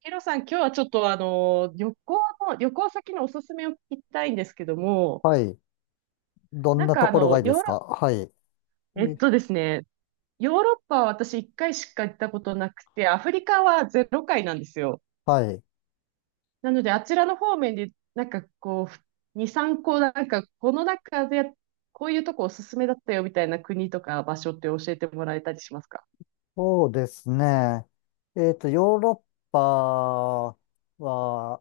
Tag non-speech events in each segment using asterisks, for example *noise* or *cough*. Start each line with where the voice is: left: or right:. right: ヒロさん、今日はちょっと旅行先のおすすめを聞きたいんですけども、
left: はい。どん
right: なん
left: なと
right: かあ
left: ころ
right: の、
left: がいいで
right: ヨーロ、
left: すか。はい。
right: えっ
left: え
right: とですね、ヨーロッパは私一回しか行ったことなくて、アフリカはゼロ回なんですよ。
left: はい。
right: なので、あちらの方面で、2、3個、この中で、こういうとこおすすめだったよみたいな国とか場所って教えてもらえたりしますか？
left: そうですね。ヨーロッパは、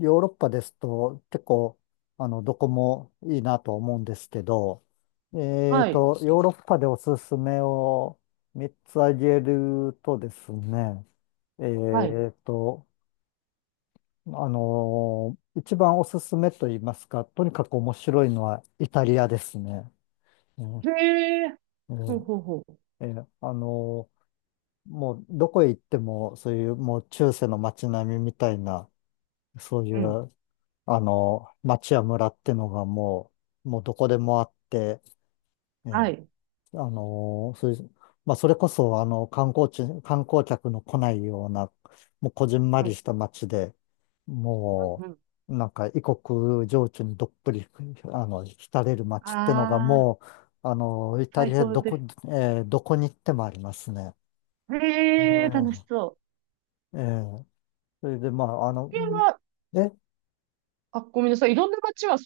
left: ヨーロッパですと結構、どこもいいなと思うんですけど、
right: はい。
left: ヨーロッパでおすすめを3つ挙げるとですね。
right: はい。
left: えっと、あの一番おすすめと言いますか、とにかく面白いのはイタリアですね。うん
right: へえ。
left: う
right: ほう
left: ん
right: ほうほう。
left: ええ、もうどこへ行っても、そういうもう中世の街並みみたいな、そうい
right: うん。
left: う、町や村ってのがもうどこでもあって、え
right: は
left: え、
right: い。
left: そういう、まあ、それこそ、観光客の来ないような、もうこじんま
right: は
left: り
right: い。
left: した町で、
right: う
left: も
right: んうん。
left: う、なんか異国情緒にどっぷり、浸れる町ってのが
right: ああ、
left: もう、あの、イタ
right: 最
left: リア
right: 高
left: ど
right: で
left: こ、
right: す。
left: ええ、どこに行ってもありますね。ね
right: へえ、楽
left: え、
right: しそう。
left: ええ、それで、まあ、
right: これは、
left: え、
right: あ、ごめんなさい。いろんな街は、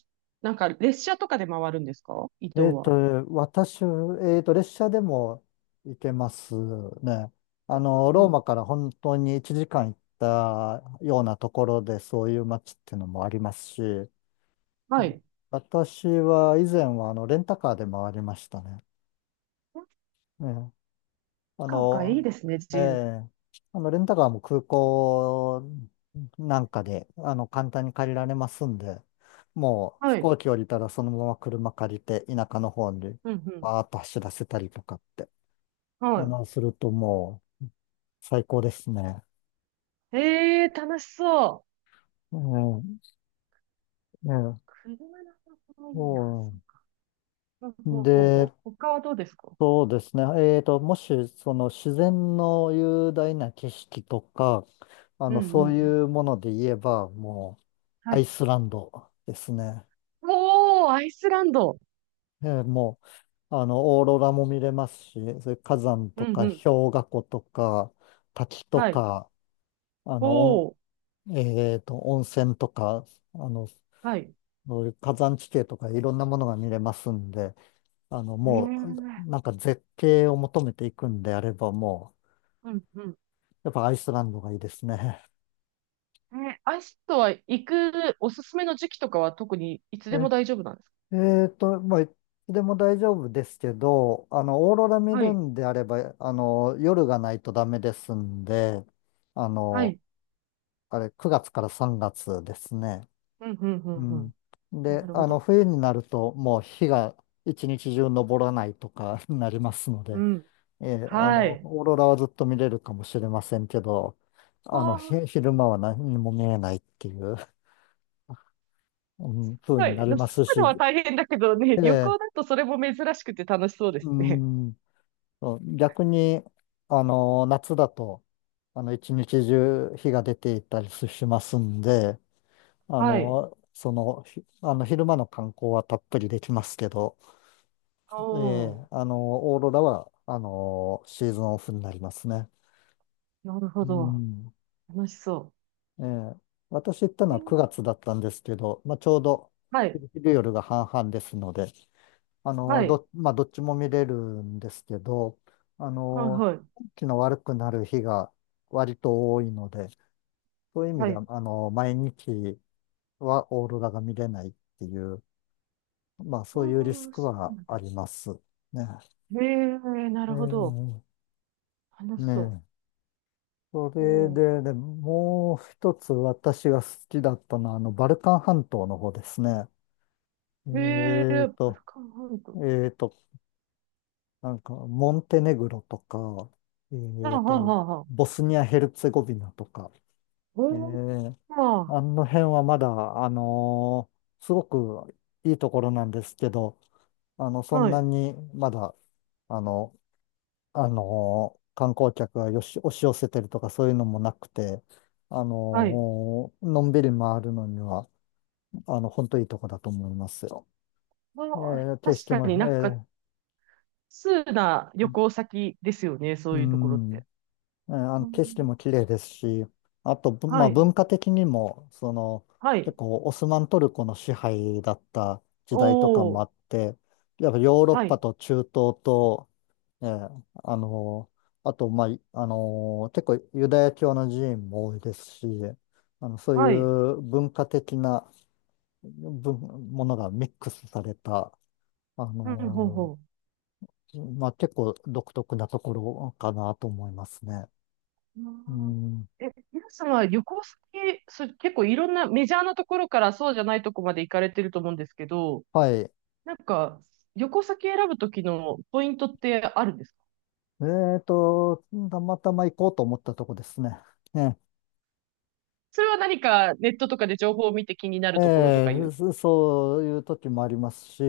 right: 列車とかで回るんですか？伊
left: え
right: 東
left: っと、
right: は。
left: 私、列車でも行けますね。
right: う。んうん
left: ロー
right: うん。
left: マから本当に1時間行ったようなところで、そういう街っていうのもありますし、う
right: は
left: ん、
right: い。
left: 私は以前は、レンタカーで回りましたね。
right: サッ
left: あ
right: カーがいい
left: の、
right: ですね、
left: え
right: 自由で。
left: え、レンタカーも空港なんかで、簡単に借りられますんで、もう飛
right: はい。
left: 行機降りたらそのまま車借りて、田舎の方に
right: うんうん。
left: バーッと走らせたりとかって、
right: は
left: するともう最高ですね。
right: い。ええ、楽しそう。
left: ええ、ええ、
right: 車の方法
left: そ
right: いいな。そうか。ほうほ
left: う。
right: うほうほう。
left: で、
right: 他はどうですか？
left: そうですね。もし、その自然の雄大な景色とか、
right: うん
left: そう
right: うん。
left: いうもので言えば、もう、
right: は
left: アイ
right: い。
left: スランドですね。
right: おー、アイスランド。
left: えーもう、あの、オーロラも見れますし、それ火山
right: う
left: と
right: ん
left: か
right: うん。
left: 氷河湖とか滝と
right: はい。
left: か、あの、お
right: ほう。
left: 温泉とか、あの、
right: はい。へ
left: そういう火山地形とかいろんなものが見れますんで、
right: え。
left: もう、
right: う
left: なんか絶景を求めていくんであれば、もう、
right: んうん。
left: やっぱアイスランドがいいですね。
right: え、アイスとは行くおすすめの時期とかは特にいつでも
left: え
right: 大丈夫なんですか？
left: まあ、いつでも大丈夫ですけど、オーロラ見
right: は
left: る
right: い。
left: んであれば、夜がないとダメですんで、あ
right: は
left: の、
right: い。
left: あれ、9月から3月ですね。
right: うん、うん、う
left: う
right: ん、うん。
left: ん。
right: な
left: で、
right: るほど。
left: 冬になると、もう日が一日中昇らないとか *laughs* になりますの
right: う
left: で、
right: ん。
left: ええ、
right: はい。
left: オーロラはずっと見れるかもしれませんけど、
right: わあ、
left: 昼間は何にも見えないっていう、う
right: す
left: ん、風
right: ご
left: に
right: い。
left: な
right: で
left: り
right: も
left: ま
right: 住
left: す
right: むの
left: し、
right: は大変だけどね、
left: え
right: *laughs* 旅行
left: え、
right: だとそれも珍しくて楽しそうです
left: う
right: ね。
left: ん。そう逆に、夏だと、一日中日が出ていたりしますんで、あ
right: はい。
left: の、その、ひあの、昼間の観光はたっぷりできますけど、え
right: お
left: え、
right: ー、
left: オーロラは、シーズンオフになりますね。
right: なるほ
left: う
right: ど。
left: ん。
right: 楽しそ
left: ええ、私行ったの
right: う。へ
left: は9
right: ー。
left: 月だったんですけど、まあ、ちょうど
right: はい。
left: 夜が半々ですので、
right: はい。
left: まあ、どっちも見れるんですけど、あ
right: はい、
left: の、
right: はい。
left: 天気の悪くなる日が割と多いので、そういう意味
right: は
left: で
right: い。
left: は、毎日はオーロラが見れないっていう、まあ、そういうリス
right: おー、
left: ク
right: そう
left: は
right: なん
left: あ
right: だ。
left: ります。ね。
right: へえ、な
left: え
right: るほど。
left: ー、
right: 楽
left: ね
right: しそう。
left: え。それ
right: お
left: で、で、もう一つ私が好きだったのは、バルカン半島の方ですね。え
right: ー。へえ、バ
left: ー
right: ル
left: と、
right: カン半
left: え
right: 島。
left: ーと、なんか、モンテネグロとか、え
right: あ
left: ー
right: はあ
left: と、
right: はあ。
left: ボスニア・ヘルツェゴビナとか、え
right: おー、
left: ー、
right: まあ
left: あの辺はまだ、あのーすごくいいところなんですけど、あの、
right: ー。
left: そん
right: はい、
left: なにまだ、あの、あのー観光客がよし、押し寄せてるとかそういうのもなくて、あ
right: はい。
left: のーのんびり回るのには、本当いいとこだと思いますよ。
right: まあ
left: え
right: ー、
left: ー、景色
right: 確
left: も、
right: かに
left: え
right: 通な旅
left: ー、
right: 行先ですよね、そ
left: う
right: ういうところっ
left: ん。
right: て。
left: えーあの
right: うん。
left: 景色も綺麗ですし、あと、ぶま
right: は
left: あ、
right: い、
left: 文化的にも、その、
right: はい。
left: 結構オスマントルコの支配だった時代とかも
right: お
left: あ
right: ー、
left: って、やっぱヨーロッ
right: は
left: パ
right: い、
left: と中東と、えーあのあと、まあ、いあの結構ユダヤ教の寺院も多いですし、そうい
right: はい。
left: う文化的なぶものがミックスされた、あ
right: うん、ほう
left: の
right: ほ
left: まあ、結構独特なところかなと思いますね。
right: う。
left: う
right: あー
left: ん、
right: え、皆さんは旅行先、結構いろんなメジャーなところからそうじゃないとこまで行かれてると思うんですけど、
left: はい。
right: なんか、旅行先選ぶときのポイントってあるんですか？
left: えーと、たまたま行こうと思ったとこですね。え
right: それは何かネットとかで情報を見て気にな
left: え、
right: るところとかいう。
left: そういう時もありますし、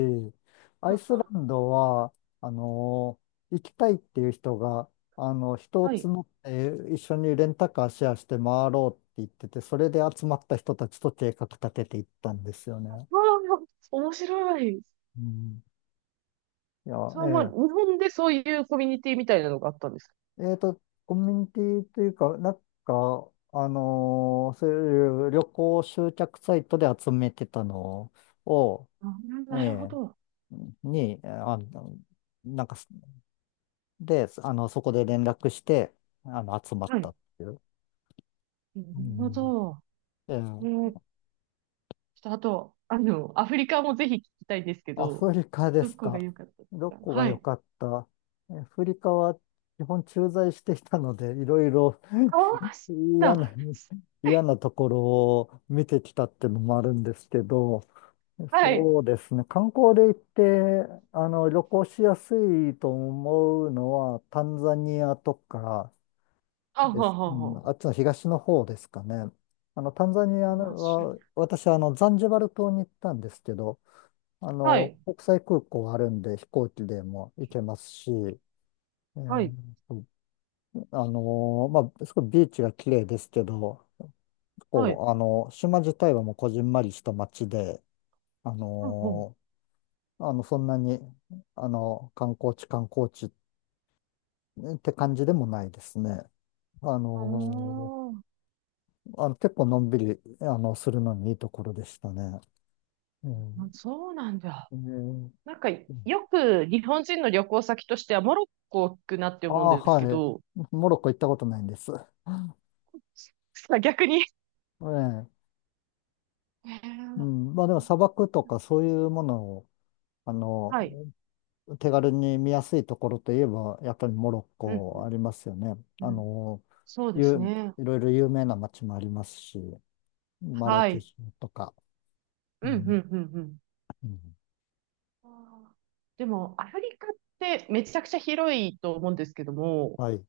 right: う
left: ア
right: ん
left: イスラ
right: うん。
left: ンドは、あの、行きたいっていう人が、人を
right: はい。
left: 募って一緒にレンタカーシェアして回ろうって言ってて、それで集まった人たちと計画立てていったんですよ
right: わ
left: ね。
right: あ、面白い。
left: うん、い
right: そう、まあ、日
left: や、ええ
right: 本でそういうコミュニティみたいなのがあったんですか。
left: えっと、コミュニティというか、なんか、あのーそういう旅行集客サイトで集めてたのを、
right: あ、
left: え
right: なるほど。
left: えに、あの、なんか、で、あの、そこで連絡して、集まっ
right: は
left: た
right: い。
left: っていう。
right: なるほ
left: う
right: ど。
left: ん。ええ、
right: ちょっとあと、アフリカもぜひ聞きたいんですけ
left: ア
right: ど、
left: フリカで
right: ど
left: す
right: こ
left: か。
right: が良かったです
left: ど
right: か？
left: こが
right: は
left: 良
right: い。
left: かった。アフリカは基本駐在していたので、いろいろ
right: ああ、そう
left: 嫌な、
right: だ。
left: *laughs* 嫌なところを見てきたってのもあるんですけど、
right: はい。
left: そうですね。観光で行って、旅行しやすいと思うのは、タンザニアとか
right: あ
left: で
right: は
left: す。う
right: は
left: ん、
right: は。
left: あっちの東の方ですかね。タンザニ
right: 行
left: ア
right: きましょう。
left: は、私、ザンジバル島に行ったんですけど、
right: はい。
left: 国際空港あるんで、飛行機でも行けますし、
right: は
left: ー
right: い。
left: とまあ、すごいビーチが綺麗ですけど、
right: はい。
left: 構、あの、島自体はもうこじんまりした町で、あ
right: ほうほ
left: のーあの、そんなに、あの、観光地、観光地って感じでもないですね。あ
right: う。
left: の結構のんびり、するのにいいところでしたね。う
right: ああ、
left: ん。
right: そうなんだ。
left: えー、
right: よく日本人の旅行先としてはモロッコ行くなって
left: あ
right: 思うん
left: あ、
right: ですけ
left: はい。
right: ど、
left: モロッコ行ったことないんです。え
right: *laughs* 逆に。
left: え、
right: へ
left: う
right: ー。
left: ん。まあでも砂漠とかそういうものを、あの、
right: はい。
left: 手軽に見やすいところといえば、やっぱりモロッ
right: うん、う
left: コあ
right: ん、
left: りますよね。あ
right: うん。
left: の、
right: そうです
left: ゆ
right: ね。
left: いろいろ有名な街もありますし、マラ
right: は
left: ケ
right: い。
left: シュとか。う
right: うん、うん、う
left: ん、
right: ん、うん。
left: うん。
right: あーでも、アフリカってめちゃくちゃ広いと思うんですけども、
left: はい。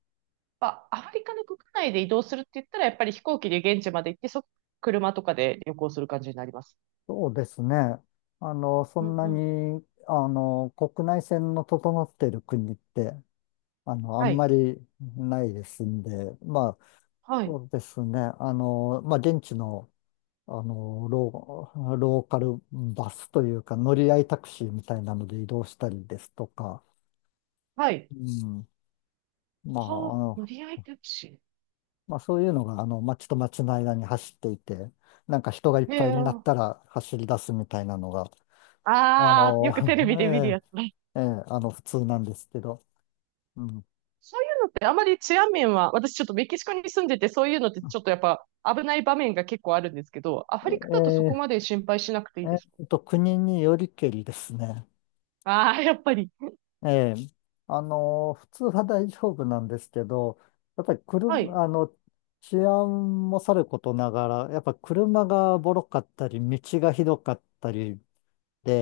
right: やっぱアフリカの国内で移動するって言ったら、やっぱり飛行機で現地まで行って、車とかで旅行する感じになります。
left: そうですね。あの、そ
right: う
left: ん
right: ん
left: な
right: うん。
left: に、あの、国内線の整っている国って、あの、あん
right: は
left: ま
right: い。
left: りないですんで、まあ、
right: は
left: そ
right: い。
left: うですね。まあ、現地のローカルバスというか、乗り合いタクシーみたいなので移動したりですとか、
right: はい。
left: うん、まあ、あ
right: はあ、
left: の
right: 乗り合いタクシ
left: まあ、そういうのが、街と街の間に走っていて、なんか人がいっ
right: ー。へ
left: ぱい
right: え。
left: になったら走り出すみたいなのが、あ
right: ああ、
left: の、
right: よくテレビで見る
left: *laughs*
right: やつね。
left: ええ、ええ、普通なんですけど、うん、
right: そういうのってあまり治安面は、私ちょっとメキシコに住んでて、そういうのってちょっとやっぱ危ない場面が結構あるんですけど、アフリカだとそこ
left: え
right: まで心配しなくてい
left: え
right: いですか？
left: 国によりけりですね。
right: ああー、やっぱり。
left: ええ、普通は大丈夫なんですけど、やっぱり
right: はい。
left: 車、あの、治安もさることながら、やっぱ車がボロかったり、道がひどかったり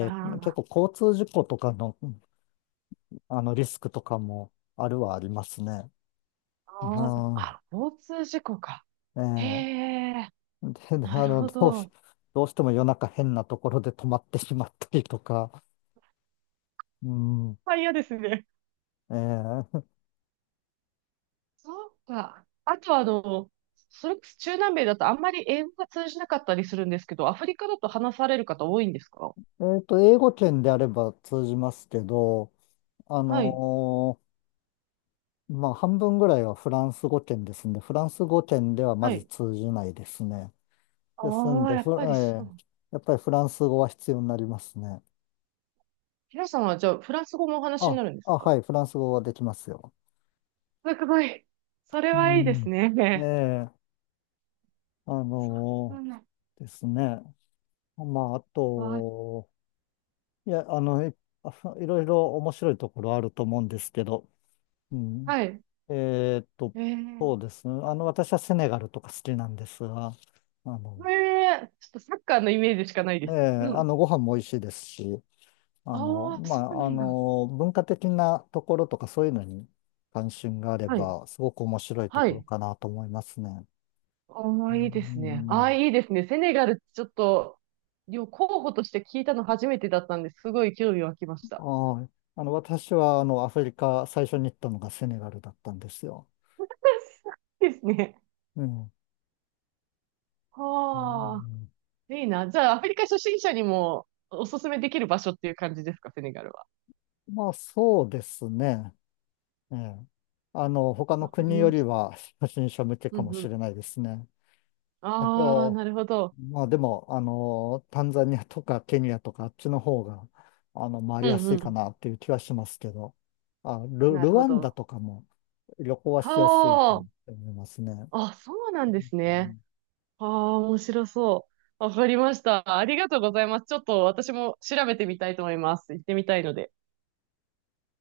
right: あ
left: 結
right: ー
left: 構交通事故とかの、あのリスクとかもあるはありますね。う
right: あー、
left: ん、
right: あ交通事故か。へ
left: え
right: え、
left: え、で、
right: な
left: あ
right: る
left: の、
right: ほ
left: どうし、
right: ど。
left: どうしても夜中変なところで止まってしまったりとか、うん、
right: まあ嫌ですね。
left: ええ、
right: そうか。あとそれこそ中南米だとあんまり英語が通じなかったりするんですけど、アフリカだと話される方多いんですか？
left: 英語圏であれば通じますけど、あ
right: はい、
left: のーまあ、半分ぐらいはフランス語圏ですんで、フランス語圏ではま
right: は
left: ず
right: い。
left: 通じないですね。です
right: あ
left: ん
right: あ、
left: で、
right: や
left: フ
right: っぱり
left: ラえ
right: そ
left: ー
right: う。
left: やっぱりフランス語は必要になりますね。
right: 皆さんはじゃあ、フランス語もお話に
left: あ、
right: なるんで
left: あ、
right: す
left: は
right: か？
left: い、フランス語はできますよ。
right: すごい。それ
left: う
right: はいいです
left: ん。え
right: ね。
left: え、あ
right: そう
left: の
right: ん。
left: ーですね。まあ、あ
right: わ、
left: と、いや、あの、い、あいろいろ面白いところあると思うんですけど、うん。
right: はい。
left: えーっと、
right: え
left: そ
right: ー、
left: うですね。私はセネガルとか好きなんですが、あ
right: こ
left: の、
right: れ、ちょっとサッカーのイメージしかないで
left: ええ、
right: す。うん。
left: ご飯も美味しいですし、
right: ああ、そうなんだ。
left: 文化的なところとかそういうのに関心があれ
right: はい。
left: ば、すごく面白いと
right: は
left: ころ
right: い。
left: かなと思いますね。
right: あ
left: う
right: あ、いいですね。ああ、
left: ん。
right: いいですね。セネガルちょっと、候補として聞いたの初めてだったんですごい興味湧きまし
left: あ
right: た。
left: あ、私は、アフリカ、最初に行ったのがセネガルだったんですよ。
right: *laughs* ですね。
left: うん。う
right: はあ、
left: ん、
right: いいな。じゃあ、アフリカ初心者にもおすすめできる場所っていう感じですか、セネガルは。
left: まあ、そうですね。ええ。他の
right: わかり
left: 国よ
right: ま
left: り
right: した。
left: は、初心者向け
right: う
left: か
right: ん
left: も
right: う
left: し
right: ん。
left: れないですね。あ
right: ああ、
left: と、
right: なるほど。
left: まあでも、タンザニアとかケニアとかあっちの方が、回
right: う
left: りや
right: んう
left: すいか
right: ん。
left: なっていう気はしますけど、
right: なる
left: ル
right: ほ
left: ワンダ
right: ど。
left: とかも旅行はしやすいかなっ
right: は
left: て思いますね。
right: あ。あ、そうなんで
left: う
right: すね。
left: ん
right: ああ、面白そう。わかりました。ありがとうございます。ちょっと私も調べてみたいと思います。行ってみたいので。